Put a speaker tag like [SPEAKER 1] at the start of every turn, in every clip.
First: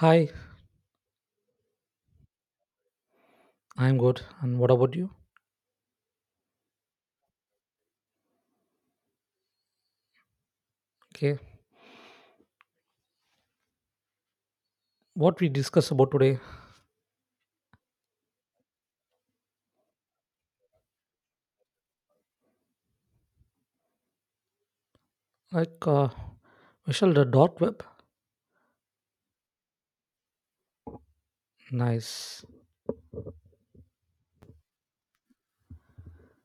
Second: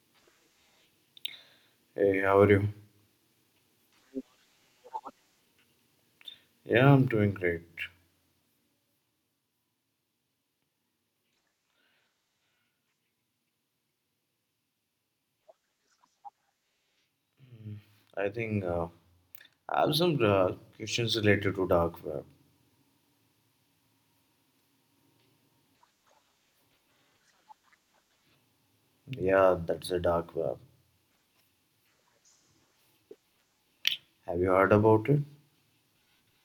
[SPEAKER 1] Hi,
[SPEAKER 2] Hey, how are you?
[SPEAKER 1] I'm good. And what about you?
[SPEAKER 2] Yeah, I'm doing great.
[SPEAKER 1] Okay, what we discuss about today,
[SPEAKER 2] I think uh, I have some questions related to dark web.
[SPEAKER 1] like we shall the dark web.
[SPEAKER 2] Yeah, that's a dark web.
[SPEAKER 1] Nice.
[SPEAKER 2] Have you heard about it?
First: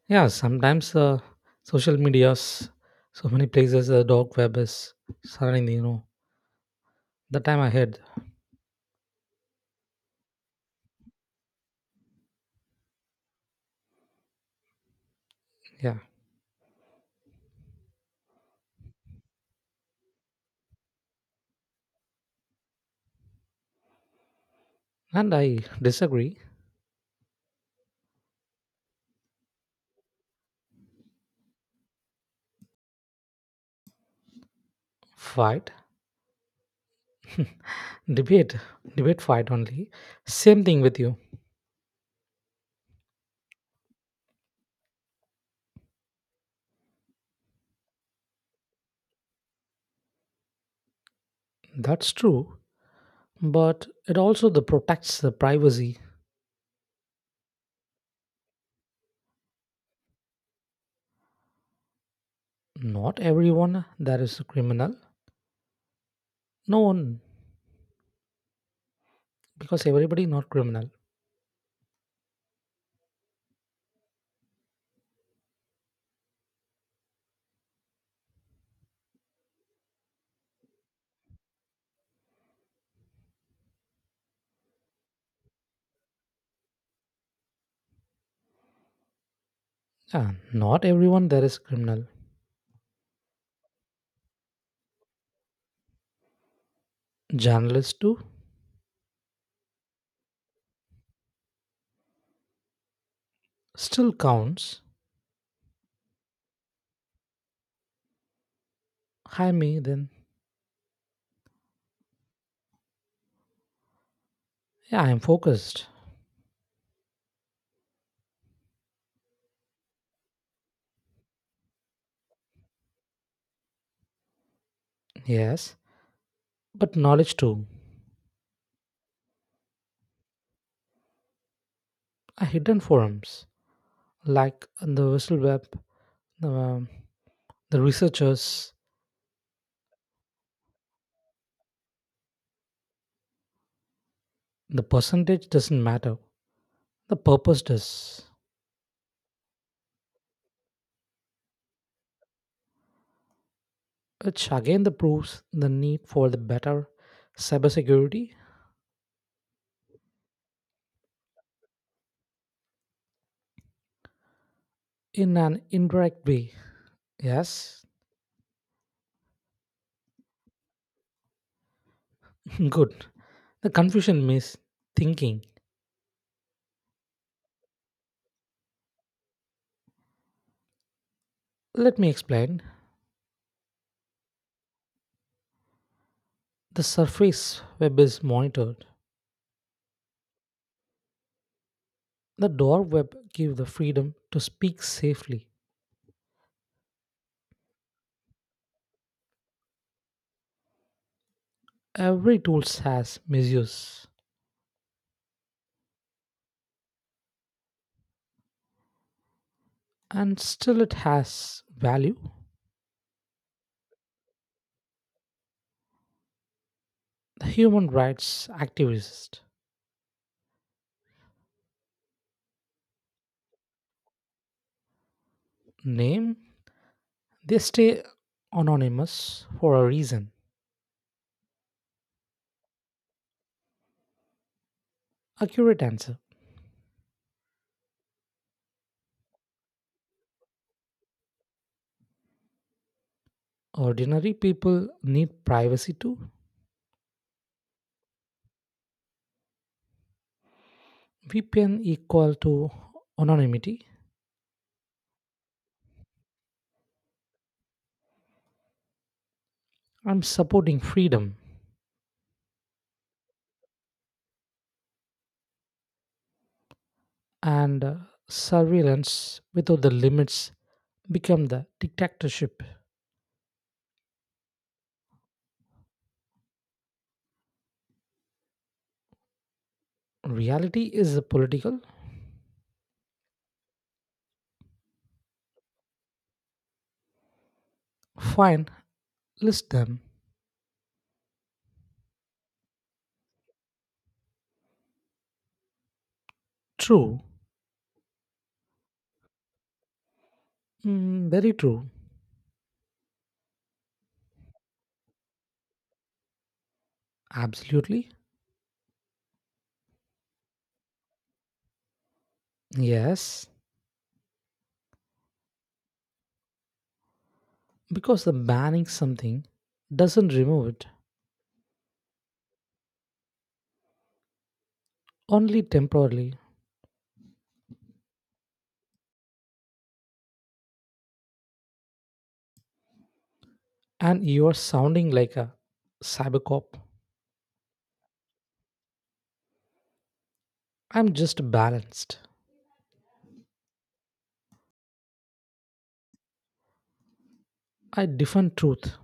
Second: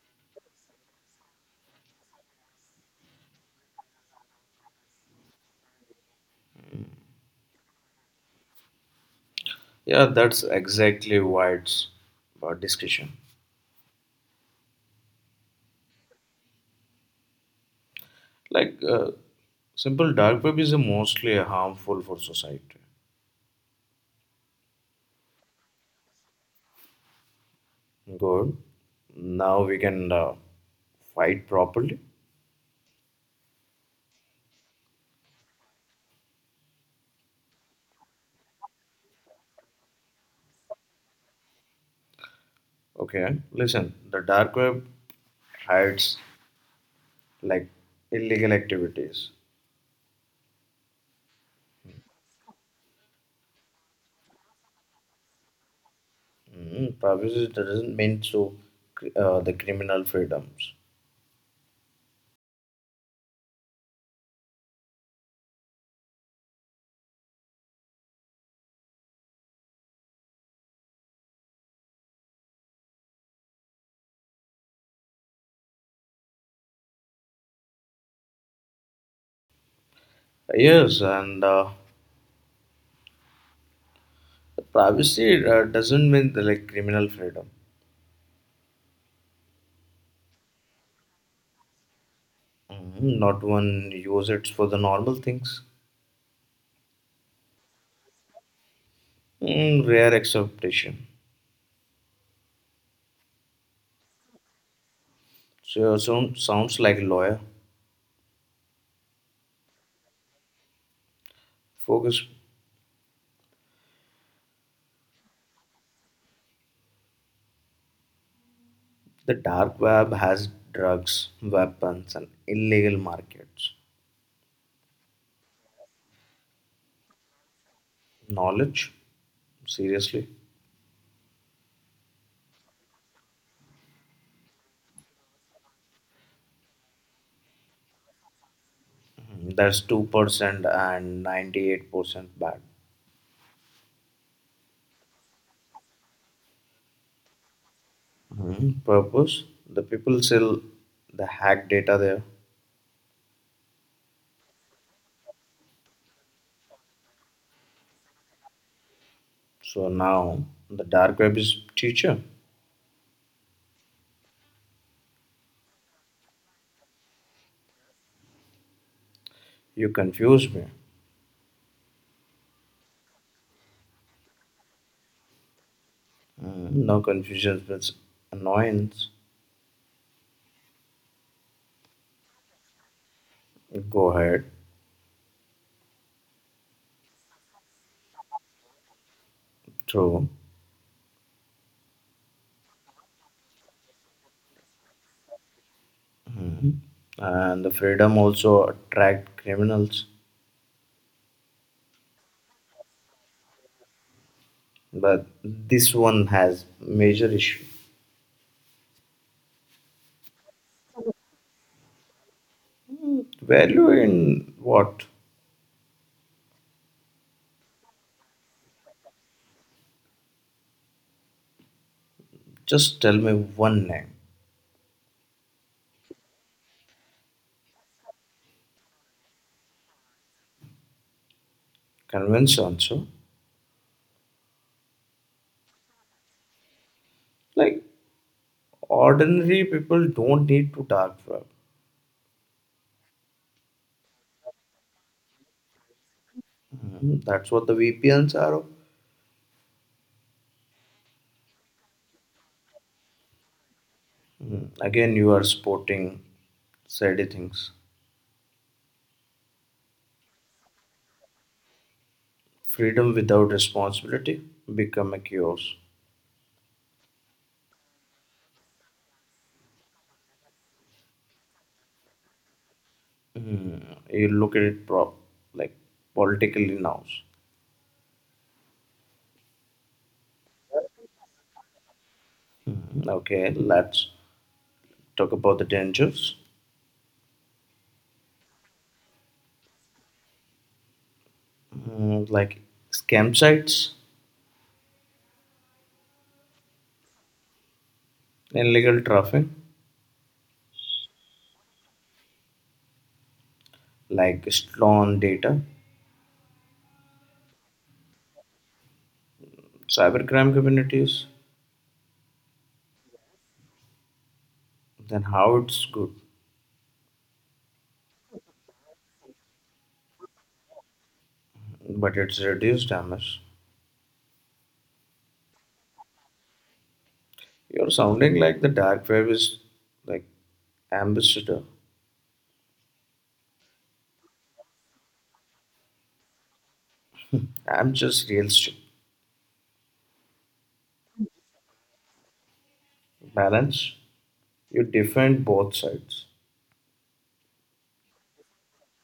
[SPEAKER 1] Yeah, sometimes social medias, so many places the dark web is suddenly, the time ahead.
[SPEAKER 2] Yeah, that's exactly why it's about discussion.
[SPEAKER 1] Yeah,
[SPEAKER 2] Like, uh, Simple dark web is mostly harmful for society.
[SPEAKER 1] and I disagree.
[SPEAKER 2] Good. Now we can fight properly.
[SPEAKER 1] Fight, debate, debate, fight only. Same thing with you.
[SPEAKER 2] Okay, listen, the dark web hides like illegal activities.
[SPEAKER 1] That's true, but it also the protects the privacy.
[SPEAKER 2] Privacy doesn't mean so the criminal freedoms.
[SPEAKER 1] Not everyone that is a criminal. No one because everybody not criminal.
[SPEAKER 2] Yes, and privacy doesn't mean the, like criminal freedom.
[SPEAKER 1] Yeah, not everyone there is criminal.
[SPEAKER 2] Not one use it for the normal things.
[SPEAKER 1] Journalist too,
[SPEAKER 2] Mm, rare exception.
[SPEAKER 1] still counts.
[SPEAKER 2] So sounds like lawyer.
[SPEAKER 1] Hi me then,
[SPEAKER 2] Focus.
[SPEAKER 1] yeah, I am focused.
[SPEAKER 2] The dark web has drugs, weapons, and illegal markets.
[SPEAKER 1] Yes, but knowledge too.
[SPEAKER 2] Knowledge, seriously.
[SPEAKER 1] A hidden forums, like the whistle web the, um, the researchers.
[SPEAKER 2] That's 2% and 98% bad.
[SPEAKER 1] The percentage doesn't matter, the purpose does,
[SPEAKER 2] Mhm. Purpose the people sell the hack data there.
[SPEAKER 1] which again the proves the need for the better cybersecurity
[SPEAKER 2] So now the dark web is teacher.
[SPEAKER 1] in an indirect way, yes.
[SPEAKER 2] You confuse me.
[SPEAKER 1] Good, the confusion means thinking.
[SPEAKER 2] No, confusion means annoyance.
[SPEAKER 1] Let me explain.
[SPEAKER 2] Go ahead.
[SPEAKER 1] The surface web is monitored.
[SPEAKER 2] True.
[SPEAKER 1] The door web gives the freedom to speak safely.
[SPEAKER 2] And the freedom also attract criminals.
[SPEAKER 1] Every tool has misuse,
[SPEAKER 2] But this one has major issue.
[SPEAKER 1] and still it has value.
[SPEAKER 2] Value in what?
[SPEAKER 1] The human rights activists
[SPEAKER 2] Just tell me one name.
[SPEAKER 1] name, they stay anonymous for a reason.
[SPEAKER 2] Convince also.
[SPEAKER 1] Accurate answer.
[SPEAKER 2] Like ordinary people don't need to dark web.
[SPEAKER 1] Ordinary people need privacy too.
[SPEAKER 2] Mhm. That's what the VPNs are.
[SPEAKER 1] VPN equal to anonymity.
[SPEAKER 2] Again, you are sporting shady things.
[SPEAKER 1] I'm supporting freedom.
[SPEAKER 2] Freedom without responsibility become a chaos.
[SPEAKER 1] And surveillance without the limits become the dictatorship.
[SPEAKER 2] Mm, You look at it prop, like politically now.
[SPEAKER 1] Reality is a political.
[SPEAKER 2] Okay, let's talk about the dangers.
[SPEAKER 1] Fine, list them.
[SPEAKER 2] Like scam sites,
[SPEAKER 1] True.
[SPEAKER 2] illegal traffic,
[SPEAKER 1] Mm, very true.
[SPEAKER 2] like stolen data,
[SPEAKER 1] Absolutely.
[SPEAKER 2] cybercrime communities.
[SPEAKER 1] Yes,
[SPEAKER 2] Then how it's good,
[SPEAKER 1] because the banning something doesn't remove it,
[SPEAKER 2] but it's reduced damage.
[SPEAKER 1] only temporarily.
[SPEAKER 2] You're sounding like the dark web is like ambassador.
[SPEAKER 1] And you are sounding like a cybercop.
[SPEAKER 2] I'm just realistic.
[SPEAKER 1] I'm just balanced.
[SPEAKER 2] Balance. You defend both sides.
[SPEAKER 1] I defend truth.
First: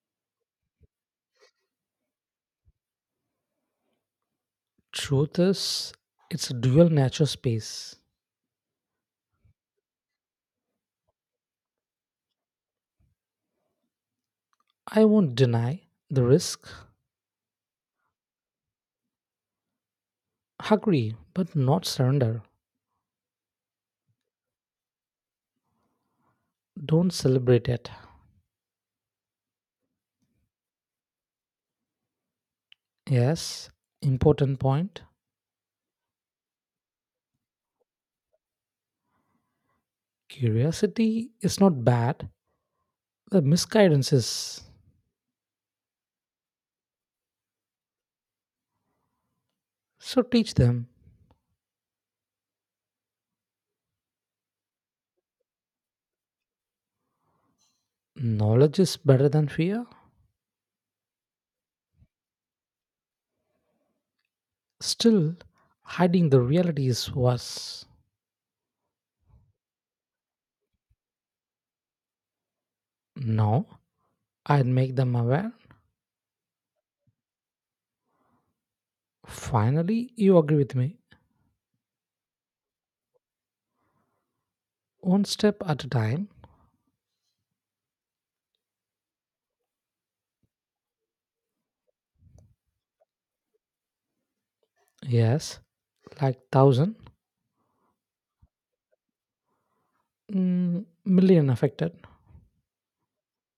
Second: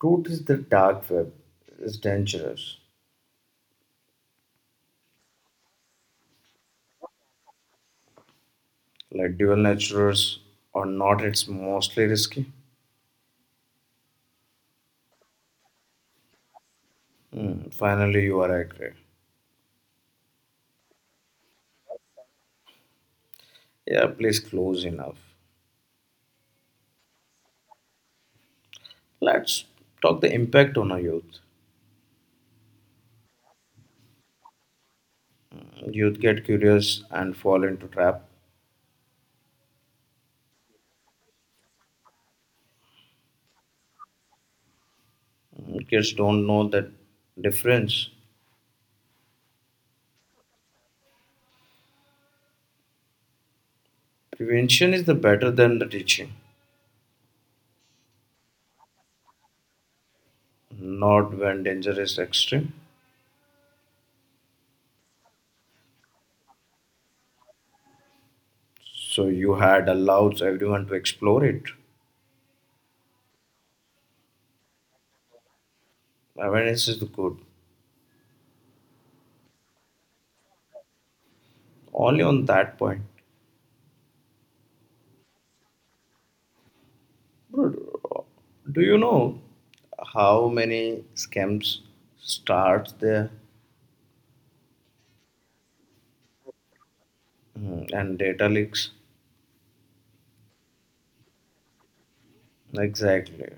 [SPEAKER 2] Truth is the dark web is dangerous.
[SPEAKER 1] Truth is, it's a dual nature space.
[SPEAKER 2] Like dual natures or not, it's mostly risky.
[SPEAKER 1] I won't deny the risk.
[SPEAKER 2] Hmm, finally, you are accurate.
[SPEAKER 1] Agree, but not surrender.
[SPEAKER 2] Yeah, please close enough.
[SPEAKER 1] Don't celebrate it.
[SPEAKER 2] Let's talk the impact on our youth.
[SPEAKER 1] Yes, important point.
[SPEAKER 2] Youth get curious and fall into trap.
[SPEAKER 1] Curiosity is not bad. The misguidance is.
[SPEAKER 2] Hmm, kids don't know the difference.
[SPEAKER 1] So teach them.
[SPEAKER 2] Prevention is the better than the teaching.
[SPEAKER 1] Knowledge is better than fear.
[SPEAKER 2] Not when danger is extreme.
[SPEAKER 1] Still, hiding the reality is worse.
[SPEAKER 2] So you had allowed everyone to explore it.
[SPEAKER 1] No, I'd make them aware.
[SPEAKER 2] Awareness is good.
[SPEAKER 1] Finally, you agree with me.
[SPEAKER 2] Only on that point.
[SPEAKER 1] One step at a time.
[SPEAKER 2] But uh, do you know how many scams starts there.
[SPEAKER 1] Yes, like thousand,
[SPEAKER 2] And data leaks?
[SPEAKER 1] mm, million affected.
[SPEAKER 2] Exactly.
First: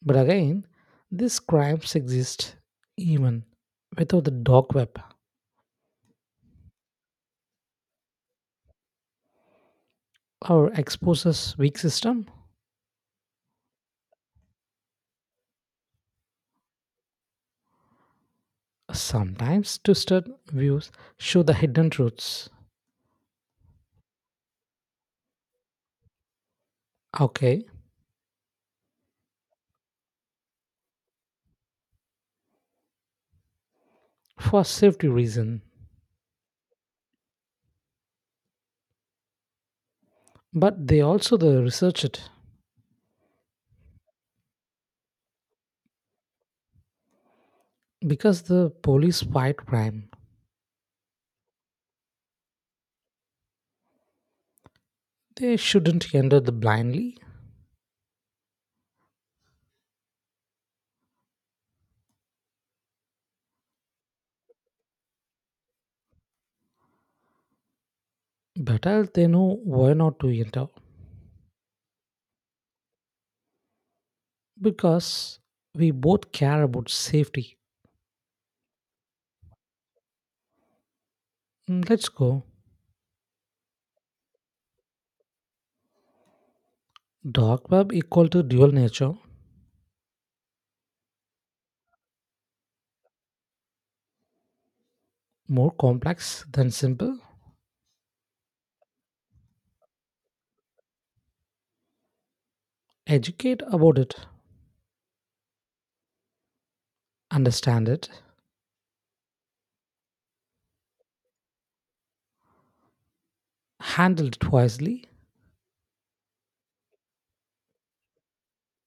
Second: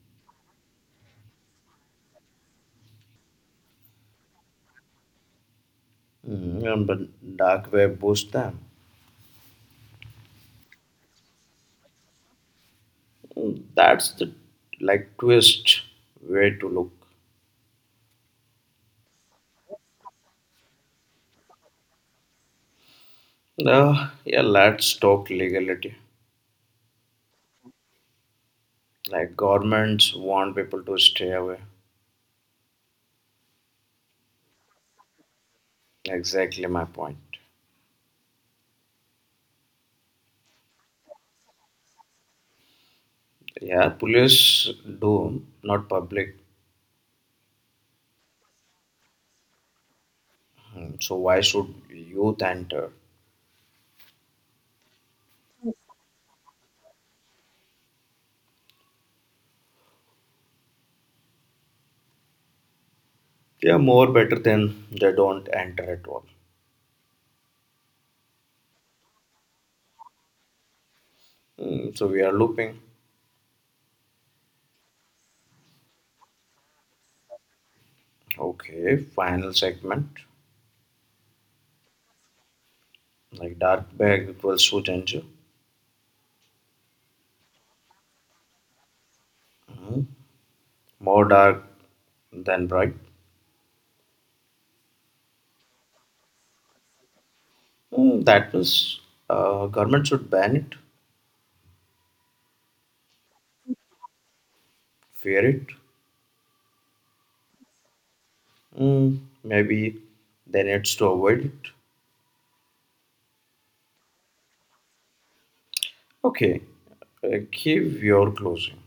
[SPEAKER 1] But again, these crimes exist even without the dark web,
[SPEAKER 2] And but dark web boosts them.
[SPEAKER 1] or exposes weak system.
[SPEAKER 2] That's the like twist way to look.
[SPEAKER 1] Sometimes twisted views show the hidden truths.
[SPEAKER 2] Yeah, let's talk legality.
[SPEAKER 1] Okay,
[SPEAKER 2] Like governments want people to stay away.
[SPEAKER 1] for safety reason.
[SPEAKER 2] Exactly my point.
[SPEAKER 1] But they also the research it.
[SPEAKER 2] Yeah, police do, not public.
[SPEAKER 1] Because the police fight crime,
[SPEAKER 2] Hmm, so why should youth enter?
[SPEAKER 1] they shouldn't enter the blindly.
[SPEAKER 2] They are more better than they don't enter at all.
[SPEAKER 1] Better they know why not to enter.
[SPEAKER 2] Hmm, so we are looping.
[SPEAKER 1] Because we both care about safety.
[SPEAKER 2] Okay, final segment.
[SPEAKER 1] Mm, let's go.
[SPEAKER 2] Like dark bag equals to danger.
[SPEAKER 1] Dark web equal to dual nature,
[SPEAKER 2] Hmm, more dark than bright.
[SPEAKER 1] more complex than simple.
[SPEAKER 2] Hmm, that means government should ban it,
[SPEAKER 1] Educate about it,
[SPEAKER 2] fear it.
[SPEAKER 1] understand it,
[SPEAKER 2] Hmm, maybe they needs to avoid it.
[SPEAKER 1] handle it wisely.
[SPEAKER 2] Okay, give your closing.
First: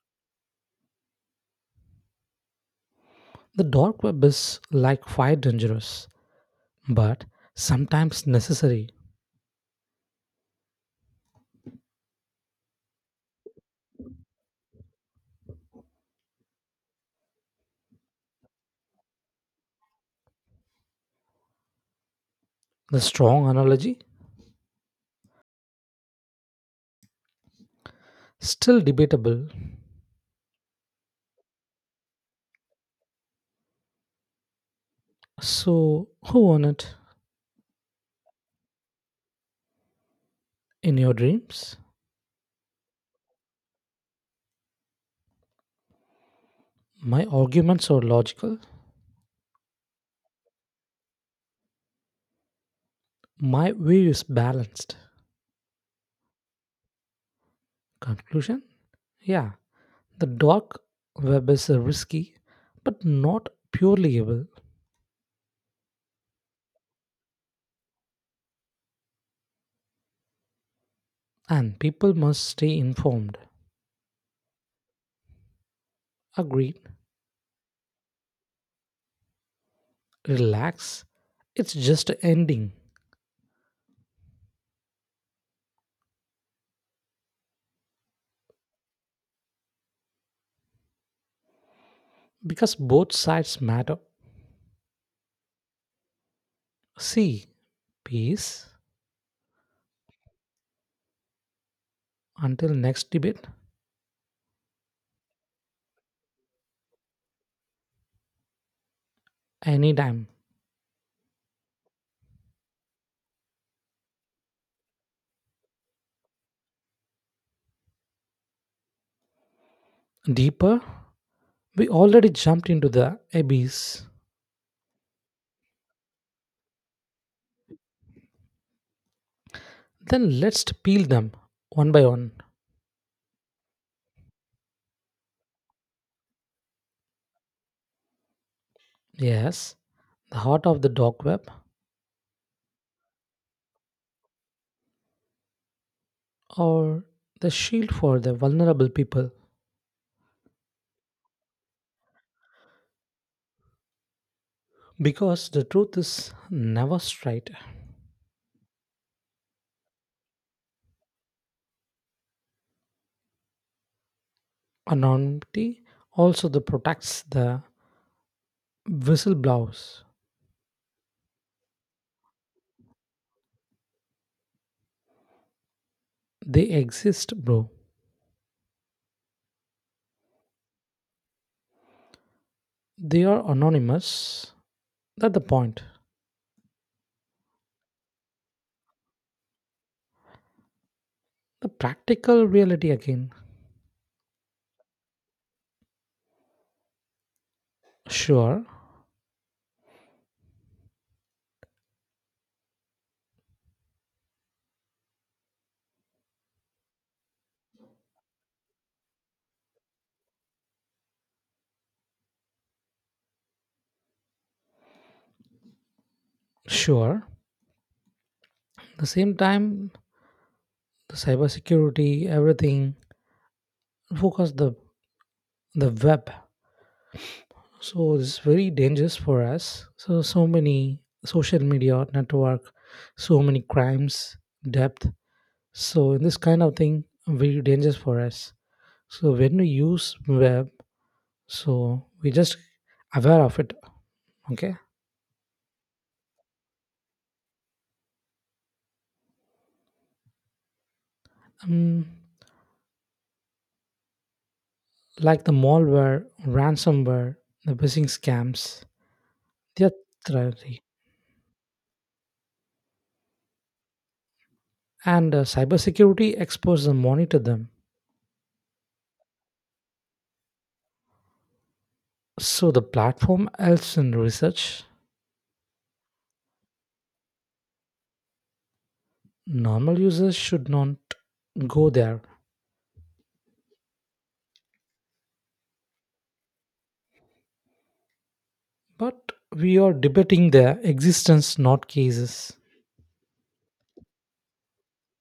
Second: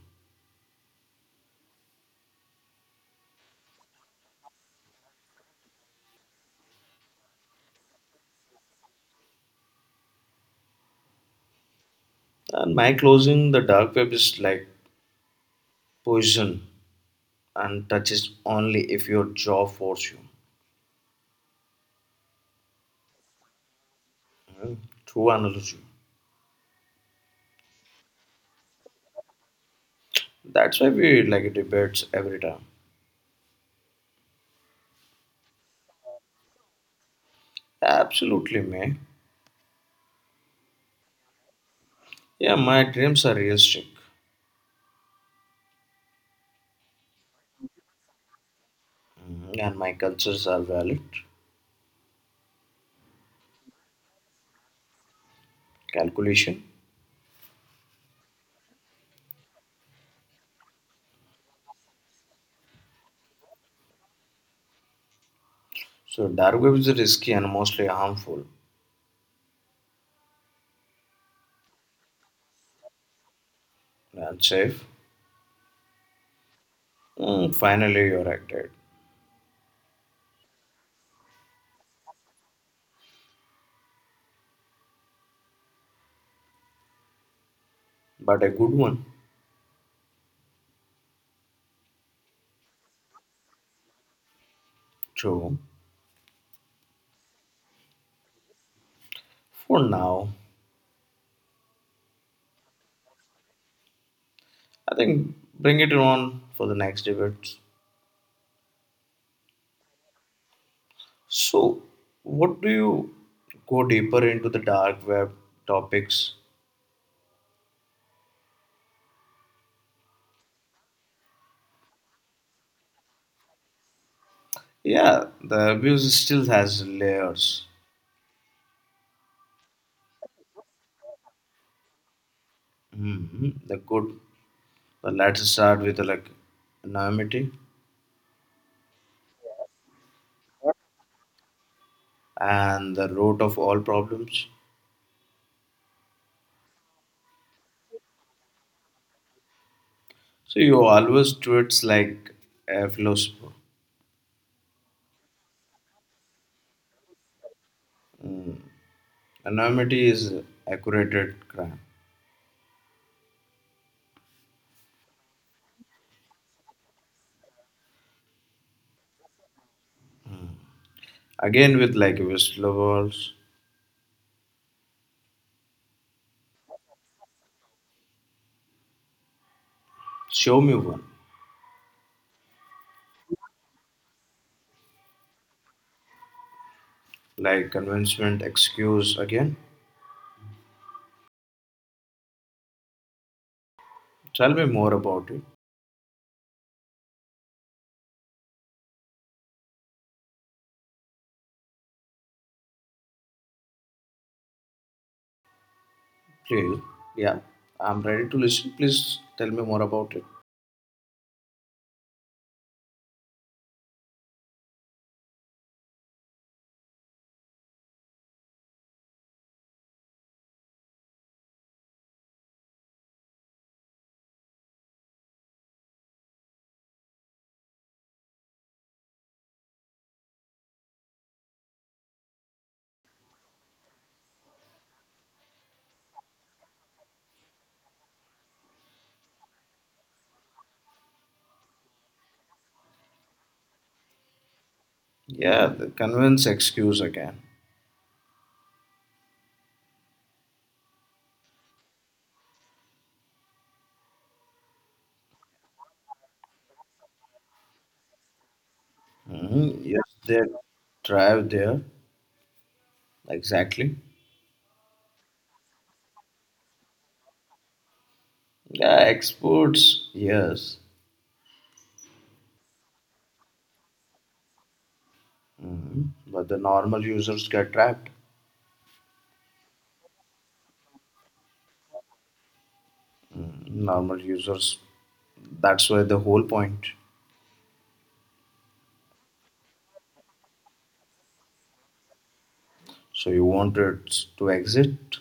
[SPEAKER 1] The dark web is like fire dangerous, but sometimes necessary.
[SPEAKER 2] And my closing, the dark web is like position and touch it only if your jaw force you.
[SPEAKER 1] The strong analogy,
[SPEAKER 2] Hmm, true analogy.
[SPEAKER 1] still debatable.
[SPEAKER 2] That's why we like debates every time.
[SPEAKER 1] So, who won it?
[SPEAKER 2] Absolutely, man.
[SPEAKER 1] In your dreams?
[SPEAKER 2] Yeah, my dreams are realistic.
[SPEAKER 1] My arguments are logical.
[SPEAKER 2] Mhm. And my cultures are valid.
[SPEAKER 1] My view is balanced.
[SPEAKER 2] Calculation.
[SPEAKER 1] Conclusion? Yeah, the dark web is risky, but not purely evil,
[SPEAKER 2] So dark web is risky and mostly harmful
[SPEAKER 1] and people must stay informed.
[SPEAKER 2] and safe.
[SPEAKER 1] Agreed.
[SPEAKER 2] Hmm, finally, you're acted,
[SPEAKER 1] Relax. It's just a ending
[SPEAKER 2] but a good one.
[SPEAKER 1] because both sides matter.
[SPEAKER 2] True.
[SPEAKER 1] See, peace
[SPEAKER 2] For now,
[SPEAKER 1] until next debate,
[SPEAKER 2] I think bring it on for the next debates.
[SPEAKER 1] anytime.
[SPEAKER 2] So, what do you go deeper into the dark web topics?
[SPEAKER 1] Deeper, we already jumped into the abyss.
[SPEAKER 2] Yeah, the abuse still has layers.
[SPEAKER 1] Then let's peel them one by one.
[SPEAKER 2] Hmm, the good, the let's start with like anonymity
[SPEAKER 1] Yes, the heart of the dark web,
[SPEAKER 2] and the root of all problems.
[SPEAKER 1] or the shield for the vulnerable people.
[SPEAKER 2] So you always tweets like a philosopher.
[SPEAKER 1] Because the truth is never straight.
[SPEAKER 2] Mm. Anonymity is accurate crime.
[SPEAKER 1] Anonymity also the protects the whistleblowers.
[SPEAKER 2] Again with like whistleblowers.
[SPEAKER 1] They exist, bro.
[SPEAKER 2] Show me one.
[SPEAKER 1] They are anonymous. That's the point.
[SPEAKER 2] Like convincement excuse again.
[SPEAKER 1] The practical reality again.
[SPEAKER 2] Tell me more about it.
[SPEAKER 1] Sure,
[SPEAKER 2] Real. Yeah, I'm ready to listen. Please tell me more about it.
[SPEAKER 1] sure. At the same time, the cybersecurity, everything, focus the web. So it's very dangerous for us. So many social media network, so many crimes, depth. So in this kind of thing, very dangerous for us. So when we use web, so we just aware of it. Okay.
[SPEAKER 2] Yeah, the convince excuse again.
[SPEAKER 1] Mm, like the malware, ransomware, the phishing scams,
[SPEAKER 2] Mm-hmm.
[SPEAKER 1] they're
[SPEAKER 2] Yes, they
[SPEAKER 1] threatening,
[SPEAKER 2] drive there. Exactly.
[SPEAKER 1] and cybersecurity experts monitor them.
[SPEAKER 2] Yeah, exports. Yes.
[SPEAKER 1] So the platform helps in research.
[SPEAKER 2] Hmm, but the normal users get trapped.
[SPEAKER 1] Normal users should not go there,
[SPEAKER 2] Normal users. That's why the whole point.
[SPEAKER 1] but we are debating their existence, not cases.
[SPEAKER 2] So you want it to exit.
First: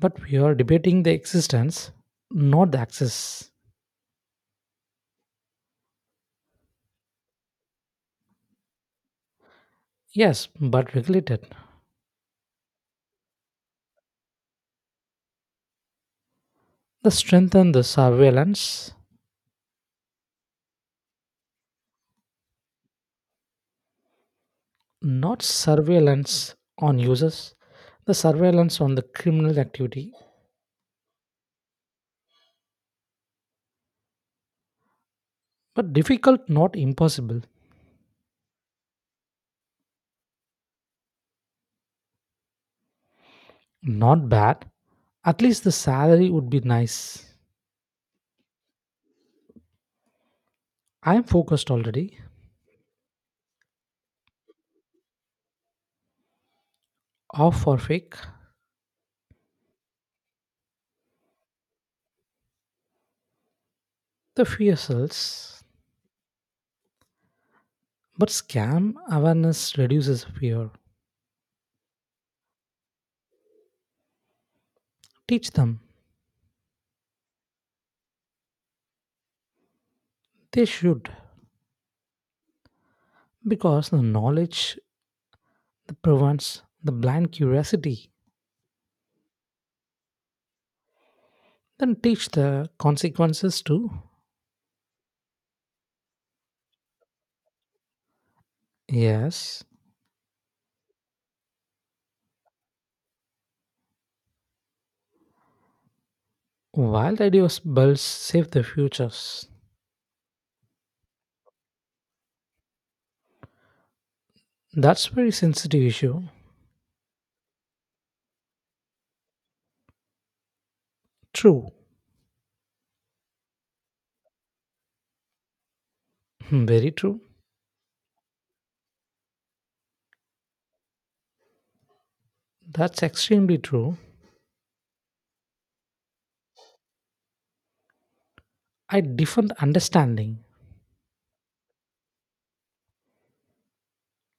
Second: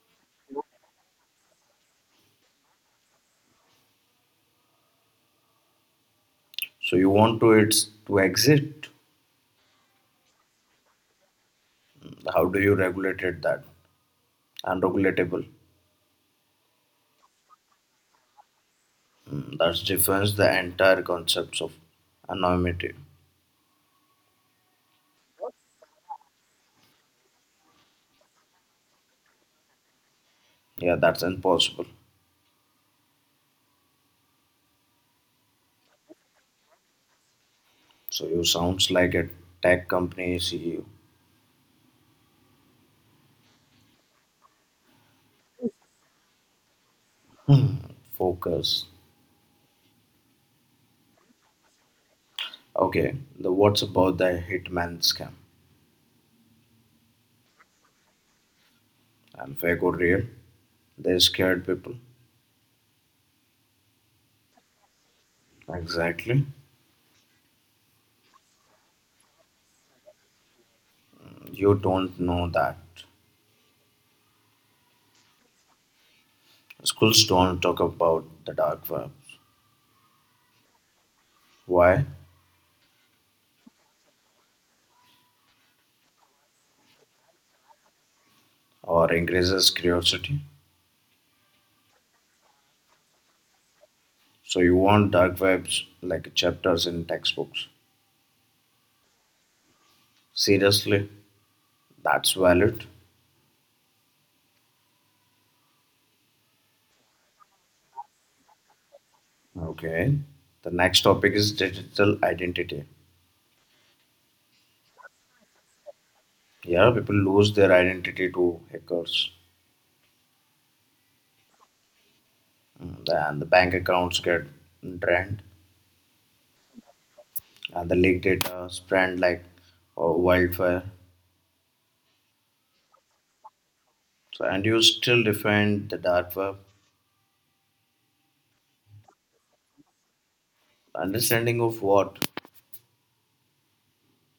[SPEAKER 1] But we are debating the existence, not the access.
[SPEAKER 2] So you want to it to exit.
[SPEAKER 1] Yes, but regulated.
[SPEAKER 2] How do you regulate it that? Unregulatable.
[SPEAKER 1] The strengthen the surveillance,
[SPEAKER 2] That's defines the entire concepts of anonymity.
[SPEAKER 1] not surveillance on users, the surveillance on the criminal activity.
[SPEAKER 2] Yeah, that's impossible.
[SPEAKER 1] But difficult, not impossible.
[SPEAKER 2] So you sounds like a tech company CEO.
[SPEAKER 1] Not bad. At least the salary would be nice.
[SPEAKER 2] Hmm. Focus.
[SPEAKER 1] I'm focused already.
[SPEAKER 2] Okay, the what's about the hitman scam
[SPEAKER 1] Off for fake.
[SPEAKER 2] and fake or real? They scared people.
[SPEAKER 1] The fear sells.
[SPEAKER 2] Exactly.
[SPEAKER 1] But scam awareness reduces fear.
[SPEAKER 2] You don't know that.
[SPEAKER 1] Teach them.
[SPEAKER 2] Schools don't talk about the dark web.
[SPEAKER 1] They should.
[SPEAKER 2] Why?
[SPEAKER 1] Because the knowledge prevents the blind curiosity.
[SPEAKER 2] Or increases curiosity.
[SPEAKER 1] Then teach the consequences too.
[SPEAKER 2] So you want dark webs like chapters in textbooks.
[SPEAKER 1] Yes.
[SPEAKER 2] Seriously, that's valid.
[SPEAKER 1] Wild ideas, bulls save their futures,
[SPEAKER 2] Okay. The next topic is digital identity.
[SPEAKER 1] that's very sensitive issue.
[SPEAKER 2] Yeah, people lose their identity to hackers.
[SPEAKER 1] True,
[SPEAKER 2] And the bank accounts get drained,
[SPEAKER 1] hmm, very true.
[SPEAKER 2] and the leaked data spread like wildfire.
[SPEAKER 1] That's extremely true.
[SPEAKER 2] So, and you still defend the dark web.
[SPEAKER 1] I different understanding
[SPEAKER 2] Understanding of what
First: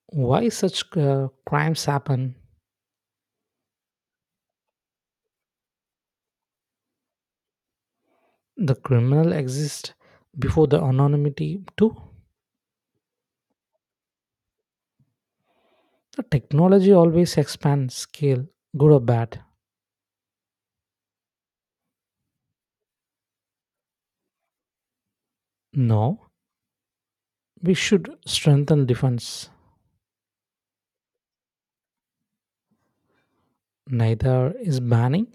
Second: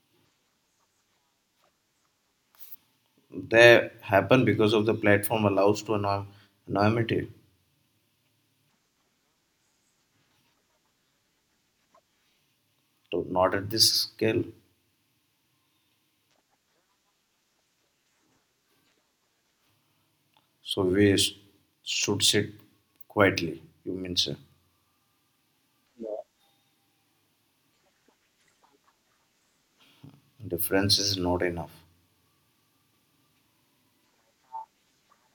[SPEAKER 1] why such crimes happen.
[SPEAKER 2] they happen because of the platform allows to anonymity,
[SPEAKER 1] The criminal exists before the anonymity too.
[SPEAKER 2] so not at this scale.
[SPEAKER 1] The technology always expands scale, good or bad.
[SPEAKER 2] So we s- should sit quietly. You mean sir,
[SPEAKER 1] No, we should strengthen defense.
[SPEAKER 2] difference is not enough.
[SPEAKER 1] Neither is banning.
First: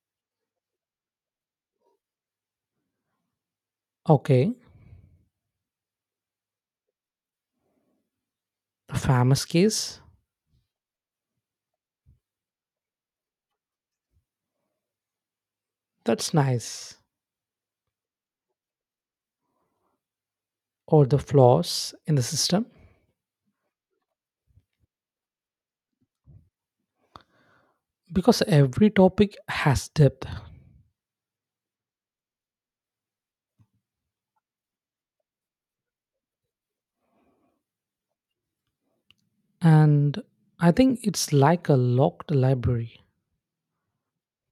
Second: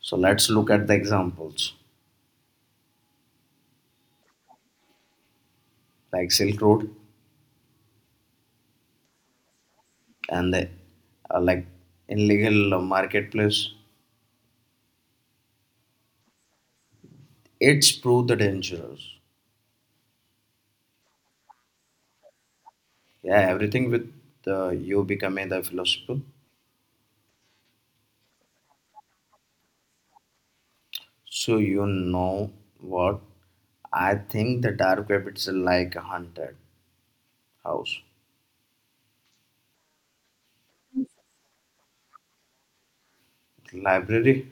[SPEAKER 2] So let's look at the examples
[SPEAKER 1] Okay,
[SPEAKER 2] like Silk Road.
[SPEAKER 1] the famous case.
[SPEAKER 2] And the, like in legal marketplace,
[SPEAKER 1] That's nice.
[SPEAKER 2] it's proved the dangerous.
[SPEAKER 1] Or the flaws in the system,
[SPEAKER 2] Yeah, everything with you becoming the philosopher.
[SPEAKER 1] because every topic has depth.
[SPEAKER 2] So you know what, I think the dark web is like a haunted house
[SPEAKER 1] And I think it's like a locked library
[SPEAKER 2] library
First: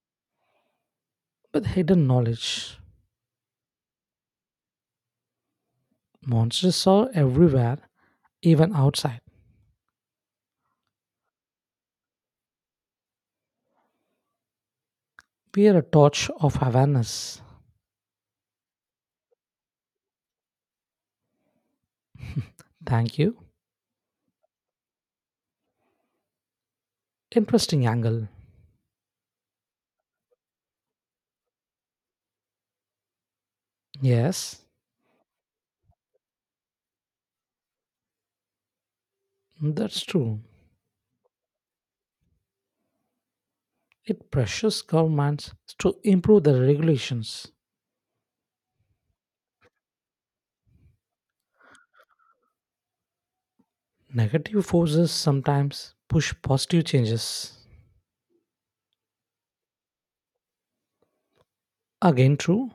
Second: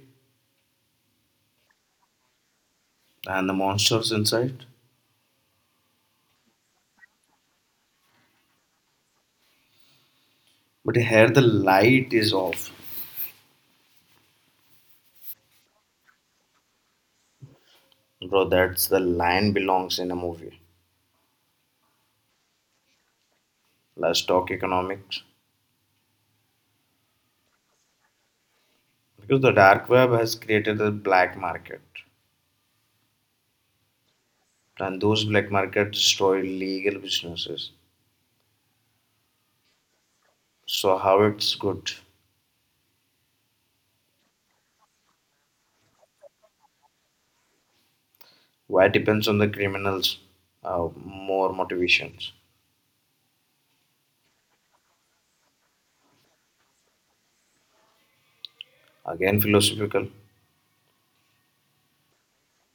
[SPEAKER 1] with hidden knowledge.
[SPEAKER 2] and the monsters inside,
[SPEAKER 1] Monsters are everywhere, even outside.
[SPEAKER 2] but here the light is off.
[SPEAKER 1] We are a torch of awareness.
[SPEAKER 2] Bro, that's the line belongs in a movie.
[SPEAKER 1] Thank you.
[SPEAKER 2] Let's talk economics,
[SPEAKER 1] Interesting angle.
[SPEAKER 2] because the dark web has created a black market.
[SPEAKER 1] Yes,
[SPEAKER 2] And those black markets destroy legal businesses.
[SPEAKER 1] that's true.
[SPEAKER 2] So how it's good?
[SPEAKER 1] It pressures governments to improve their regulations.
[SPEAKER 2] Why depends on the criminals? More motivations.
[SPEAKER 1] Negative forces sometimes push positive changes.
[SPEAKER 2] Again philosophical.
[SPEAKER 1] Again true.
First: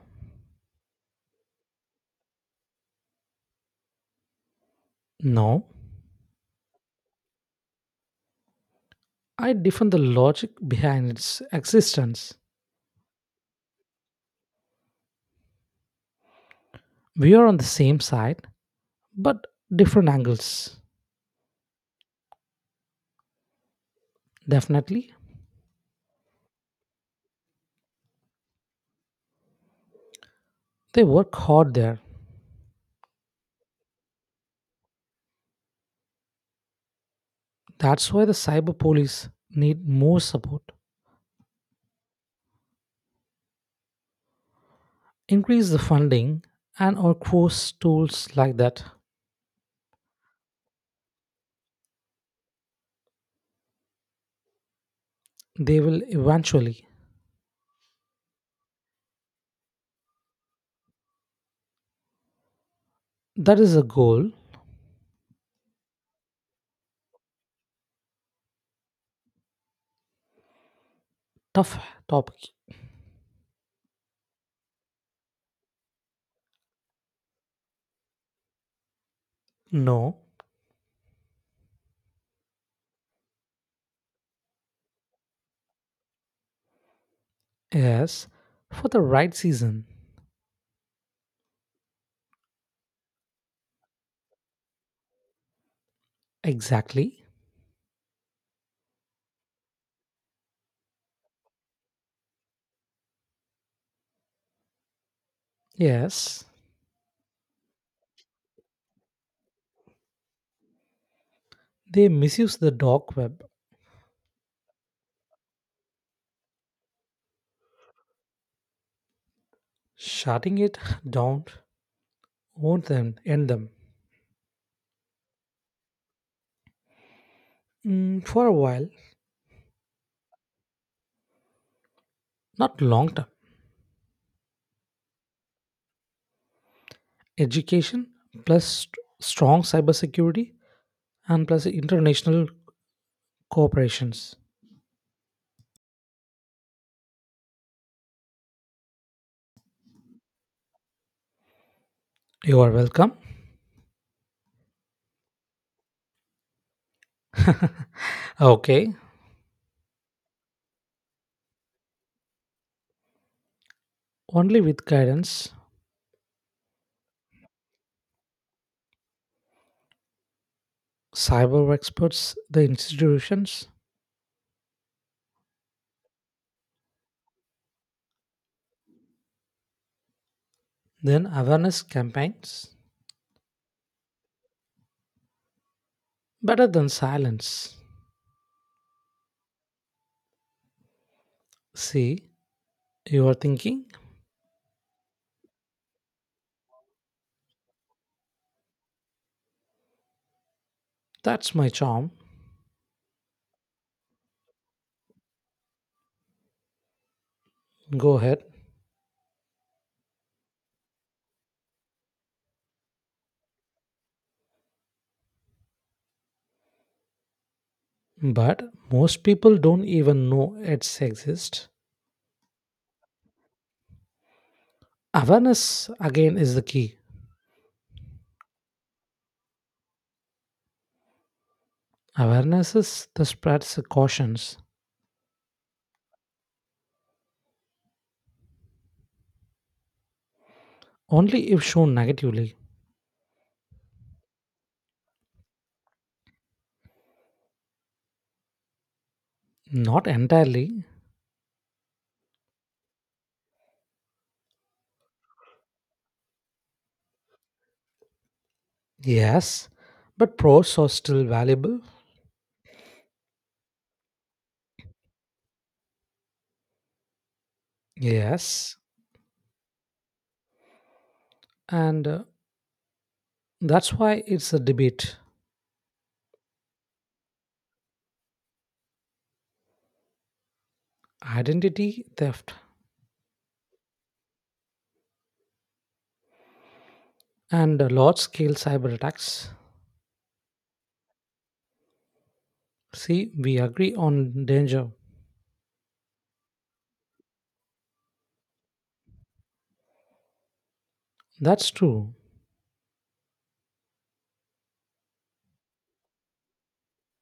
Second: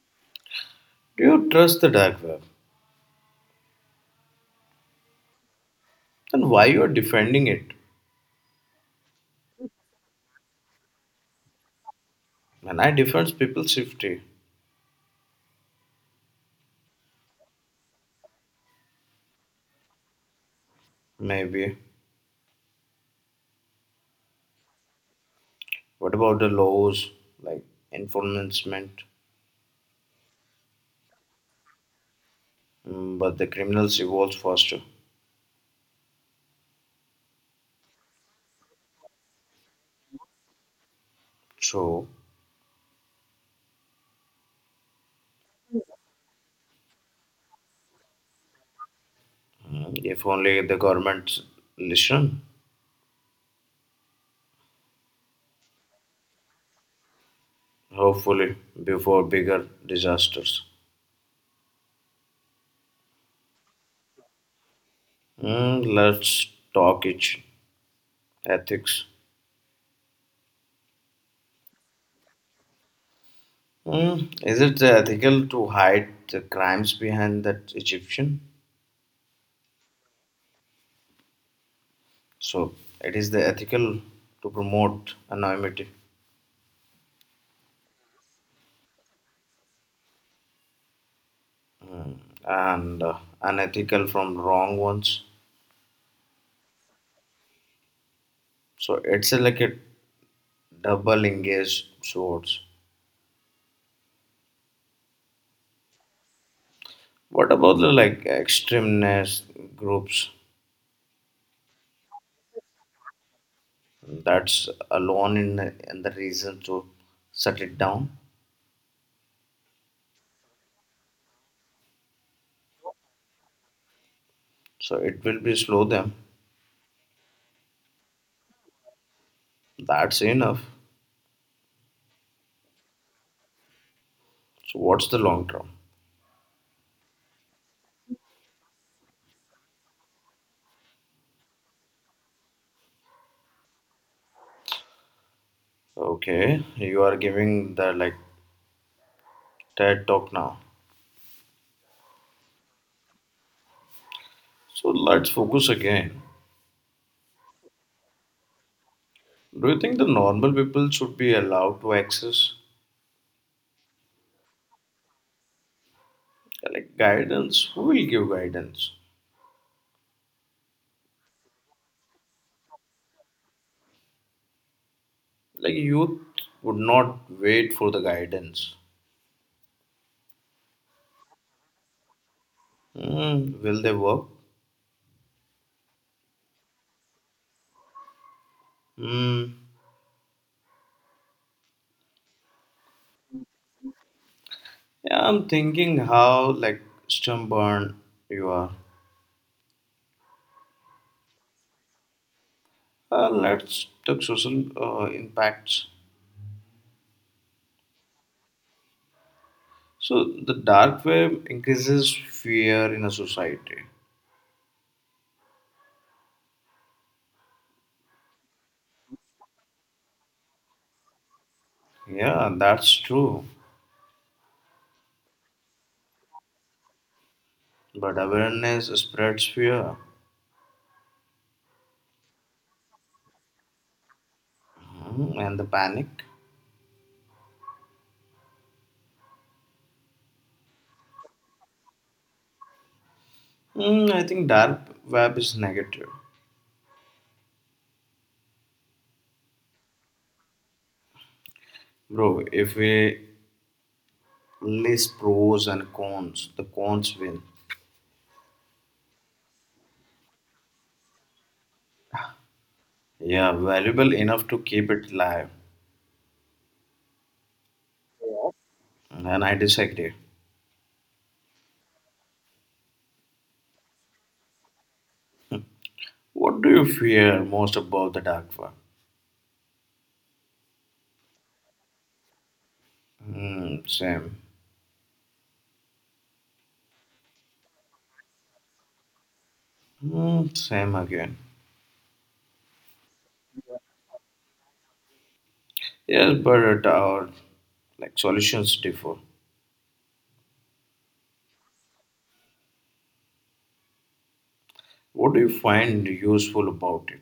[SPEAKER 2] Do you trust the dark web?
[SPEAKER 1] No,
[SPEAKER 2] Then why you are defending it?
[SPEAKER 1] I defend the logic behind its existence.
[SPEAKER 2] And I defend people's safety.
[SPEAKER 1] We are on the same side, but different angles.
[SPEAKER 2] Maybe.
[SPEAKER 1] Definitely.
[SPEAKER 2] What about the laws like enforcement?
[SPEAKER 1] They work hard there.
[SPEAKER 2] But the criminals evolve faster.
[SPEAKER 1] That's why the cyber police need more support.
[SPEAKER 2] So
[SPEAKER 1] Increase the funding and or course tools like that.
[SPEAKER 2] if only the governments listen,
[SPEAKER 1] They will eventually.
[SPEAKER 2] hopefully before bigger disasters.
[SPEAKER 1] That is a goal.
[SPEAKER 2] Let's talk it ethics.
[SPEAKER 1] Tough topic.
[SPEAKER 2] Is it ethical to hide the crimes behind that Egyptian?
[SPEAKER 1] No.
[SPEAKER 2] So it is the ethical to promote anonymity
[SPEAKER 1] Yes, for the right season.
[SPEAKER 2] and unethical from wrong ones.
[SPEAKER 1] Exactly.
[SPEAKER 2] So it's a, like a double engaged swords.
[SPEAKER 1] Yes,
[SPEAKER 2] What about the like extremist groups?
[SPEAKER 1] they misuse the dark web.
[SPEAKER 2] That's alone in the reason to shut it down.
[SPEAKER 1] Shutting it down won't then end them.
[SPEAKER 2] So it will be slow them.
[SPEAKER 1] Mm, for a while,
[SPEAKER 2] That's enough.
[SPEAKER 1] not long term.
[SPEAKER 2] So what's the long term?
[SPEAKER 1] Education plus strong cybersecurity and plus international cooperations.
[SPEAKER 2] Okay, you are giving the like TED talk now.
[SPEAKER 1] You are welcome.
[SPEAKER 2] So let's focus again.
[SPEAKER 1] Okay.
[SPEAKER 2] Do you think the normal people should be allowed to access
[SPEAKER 1] Only with guidance,
[SPEAKER 2] like guidance? Who will give guidance?
[SPEAKER 1] cyber experts, the institutions,
[SPEAKER 2] Like youth would not wait for the guidance.
[SPEAKER 1] then awareness campaigns.
[SPEAKER 2] Hmm, will they work?
[SPEAKER 1] Better than silence.
[SPEAKER 2] Hmm.
[SPEAKER 1] See, you are thinking,
[SPEAKER 2] Yeah, I'm thinking how like stubborn you are.
[SPEAKER 1] that's my charm.
[SPEAKER 2] Let's talk social impacts.
[SPEAKER 1] Go ahead.
[SPEAKER 2] So the dark web increases fear in a society.
[SPEAKER 1] But most people don't even know it's exist.
[SPEAKER 2] Yeah, that's true.
[SPEAKER 1] Awareness again is the key.
[SPEAKER 2] But awareness spreads fear.
[SPEAKER 1] Awareness is the spreads the cautions.
[SPEAKER 2] And the panic.
[SPEAKER 1] Only if shown negatively,
[SPEAKER 2] I think dark web is negative.
[SPEAKER 1] not entirely.
[SPEAKER 2] Bro, if we list pros and cons, the cons win.
[SPEAKER 1] Yes, but pros are still valuable.
[SPEAKER 2] Yeah, valuable enough to keep it live.
[SPEAKER 1] Yes,
[SPEAKER 2] And I disagree.
[SPEAKER 1] and that's why it's a debate.
[SPEAKER 2] What do you fear most about the dark web?
[SPEAKER 1] Identity theft
[SPEAKER 2] Mm, same.
[SPEAKER 1] and large scale cyber attacks.
[SPEAKER 2] Mm, same again.
[SPEAKER 1] See, we agree on danger.
[SPEAKER 2] Yes, but our like solutions differ.
[SPEAKER 1] That's true.
[SPEAKER 2] What do you find useful about it?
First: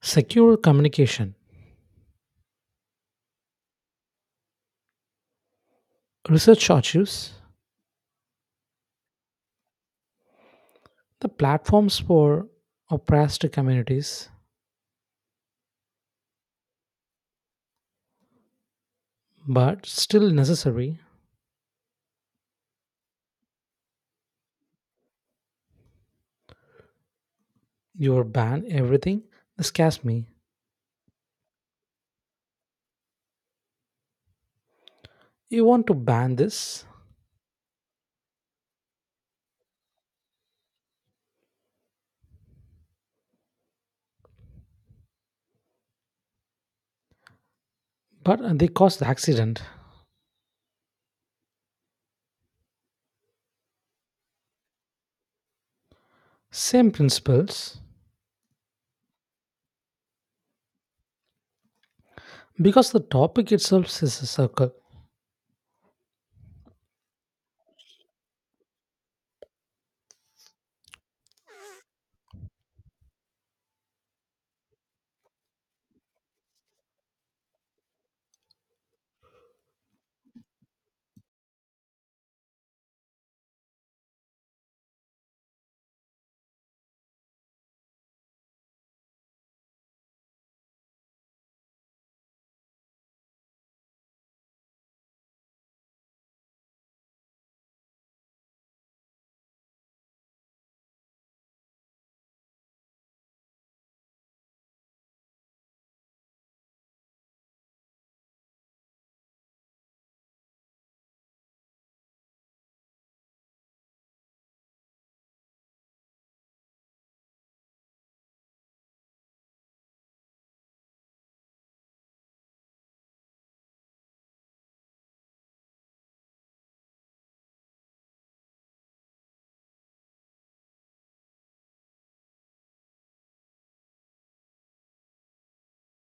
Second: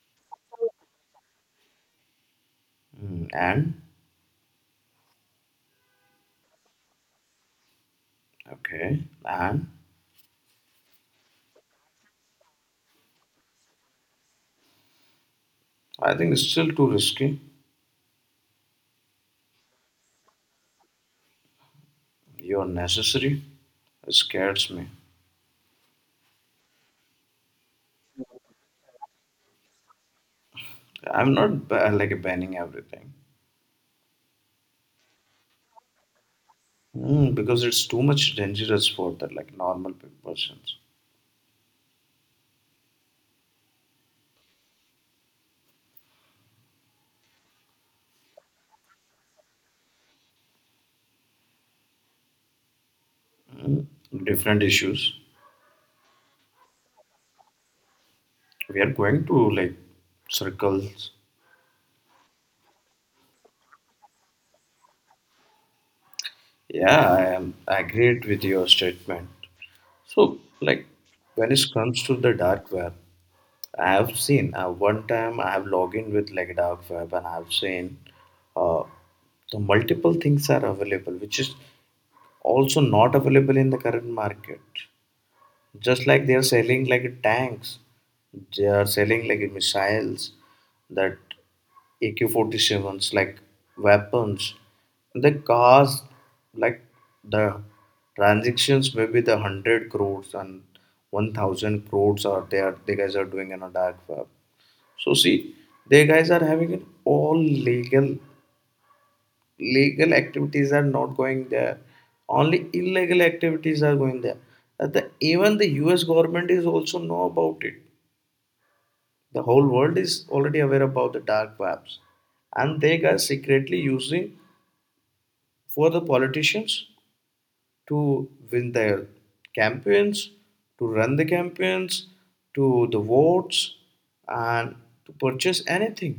[SPEAKER 1] Secure communication,
[SPEAKER 2] Mm, and
[SPEAKER 1] research archives,
[SPEAKER 2] okay, and
[SPEAKER 1] the platforms for oppressed communities,
[SPEAKER 2] I think it's still too risky.
[SPEAKER 1] but still necessary.
[SPEAKER 2] You're necessary. It scares me.
[SPEAKER 1] You ban everything. This scares me.
[SPEAKER 2] I'm not ba- Like banning everything
[SPEAKER 1] You want to ban this?
[SPEAKER 2] because it's too much dangerous for that like normal persons.
[SPEAKER 1] But they caused the accident.
[SPEAKER 2] Mm, Different issues.
[SPEAKER 1] Same principles,
[SPEAKER 2] We are going to like circles.
[SPEAKER 1] because the topic itself is a circle.
[SPEAKER 2] Yeah, I am agreed with your statement. So, like when it comes to the dark web, I have seen one time I have logged in with like dark web, and I have seen uh, the multiple things are available, which is also not available in the current market. Just like they are selling like tanks, they are selling like missiles, that AK-47s, like weapons. They cost like the transactions maybe the 100 crores and 1,000 crores are they guys are doing in a dark web. So see, they guys are having an all legal legal activities are not going there, only illegal activities are going there. Uh, the, Even the us government is also know about it. The whole world is already aware about the dark webs and they are secretly using for the politicians to win their campaigns, to run the campaigns, to the votes, and to purchase anything,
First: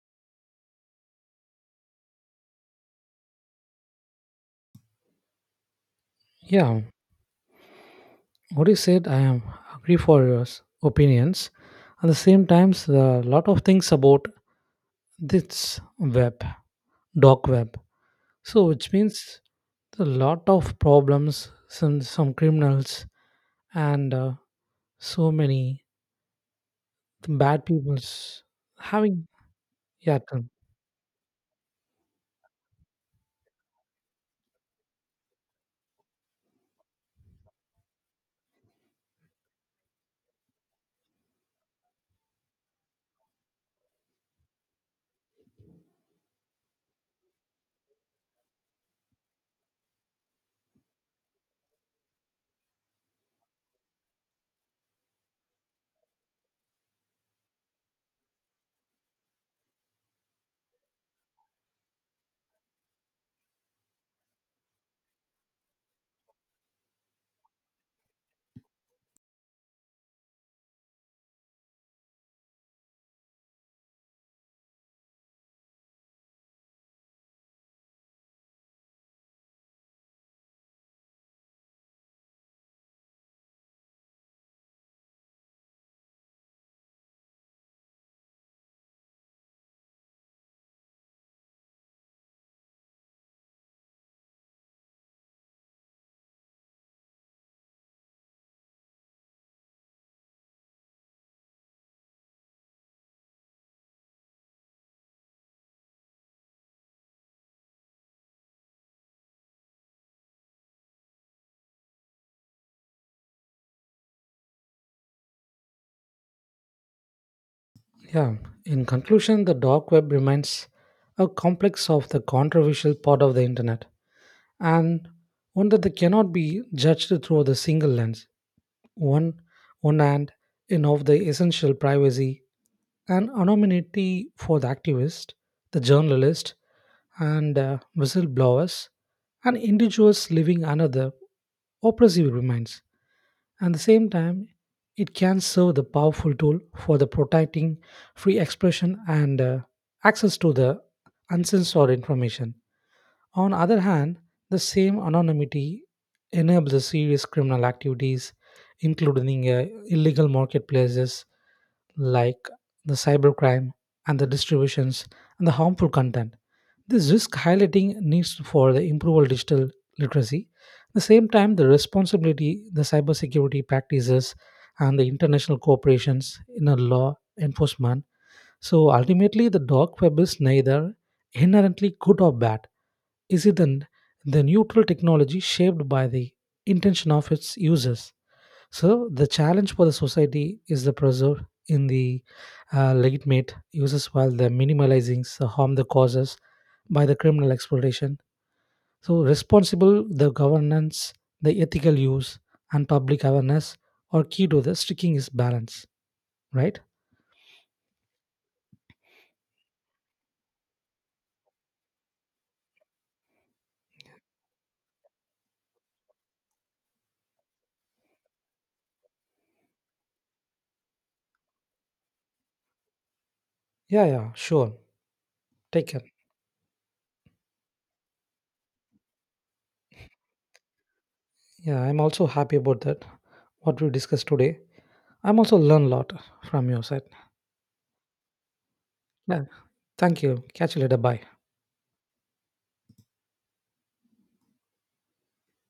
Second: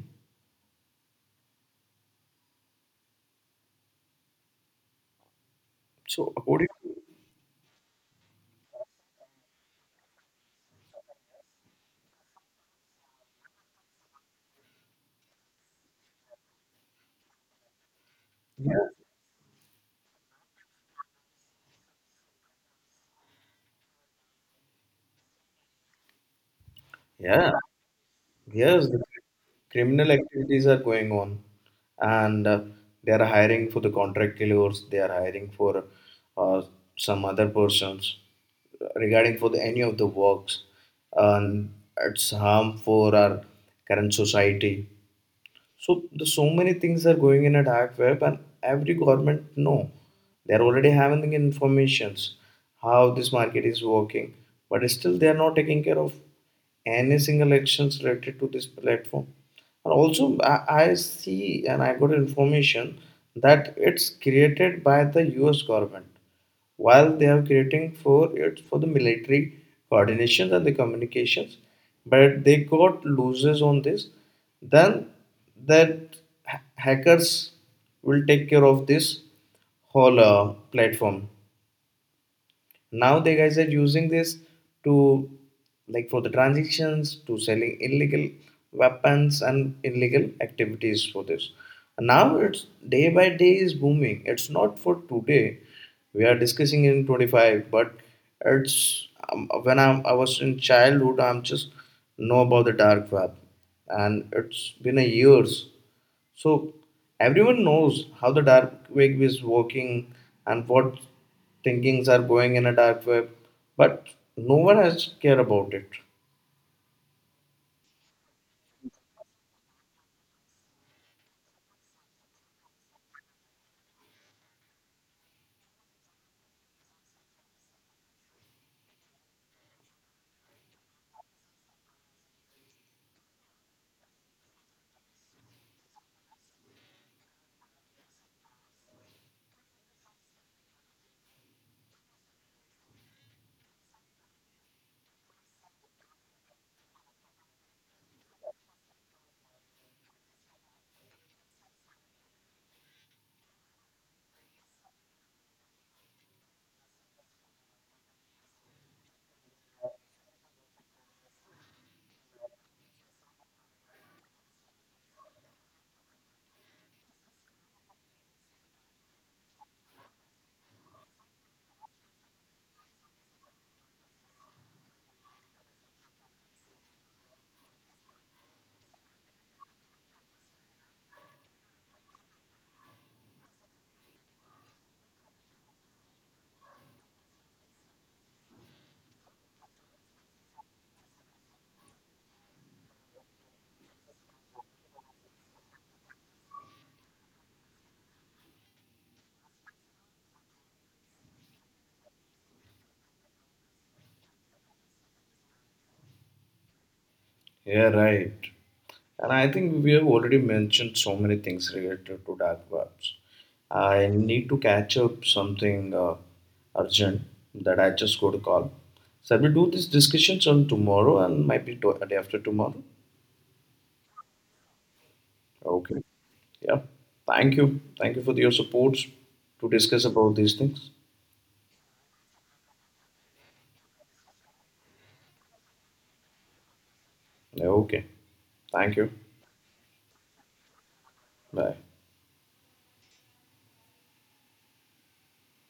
[SPEAKER 2] so according
[SPEAKER 1] Yeah,
[SPEAKER 2] to,
[SPEAKER 1] what you said, I am agree for your opinions. At the same times, there are a lot of things about this web, dark web. So,
[SPEAKER 2] yeah,
[SPEAKER 1] which means a lot of problems, some criminals, and so many
[SPEAKER 2] yeah.
[SPEAKER 1] bad people's
[SPEAKER 2] Yes, the
[SPEAKER 1] having.
[SPEAKER 2] criminal
[SPEAKER 1] Yeah, tell me.
[SPEAKER 2] activities are going on, and they are hiring for the contract killers. They are hiring for uh, some other persons regarding for the, any of the works, and it's harm for our current society. So the so many things are going in at high web, and every government know they're already having the informations how this market is working, but still they are not taking care of any single actions related to this platform. And also, I see and I got information that it's created by the U.S. government while they are creating for it for the military coordination and the communications, but they got loses on this, then that hackers will take care of this whole platform. Now they guys are using this to like for the transactions to selling illegal weapons and illegal activities for this. And now it's day by day is booming, it's not for today, we are discussing in 25, but it's when I was in childhood I'm just know about the dark web and it's been a years. So everyone knows how the dark web is working and what thinkings are going in a dark web, but no one has care about it.
[SPEAKER 1] Yeah, in conclusion, the dark web remains a complex of the controversial part of the internet and one that they cannot be judged through the single lens. One, one hand, in of the essential privacy and anonymity for the activist, the journalist, and whistleblowers, and individuals living under the oppressive remains. At the same time, it can serve the powerful tool for the protecting free expression and access to the uncensored information. On other hand, the same anonymity enables the serious criminal activities, including illegal marketplaces like the cybercrime and the distributions and the harmful content. This risk highlighting needs for the improved digital literacy. At the same time, the responsibility, the cybersecurity practices, and the international cooperations in a law enforcement. So ultimately, the dark web is neither inherently good or bad. Is it an, the neutral technology shaped by the intention of its users? So the challenge for the society is the preserve in the legitimate uses while the minimalizing the harm the causes by the criminal exploitation. So, responsible, the governance, the ethical use, and public awareness are key to the sticking is balance, right?
[SPEAKER 2] Yeah, right. And I think we have already mentioned so many things related to dark webs. I need to catch up something urgent, that I just got a call. Shall we do these discussions on tomorrow and might be day after tomorrow?
[SPEAKER 1] Yeah, yeah, sure. Take care.
[SPEAKER 2] Okay. Yeah. Thank you. Thank you for your support to discuss about these things.
[SPEAKER 1] Yeah, I'm also happy about that. What we discussed today. I'm also learn a lot from your side.
[SPEAKER 2] Yeah, okay. Thank you.
[SPEAKER 1] Yeah. Thank you. Catch you later. Bye.
[SPEAKER 2] Bye.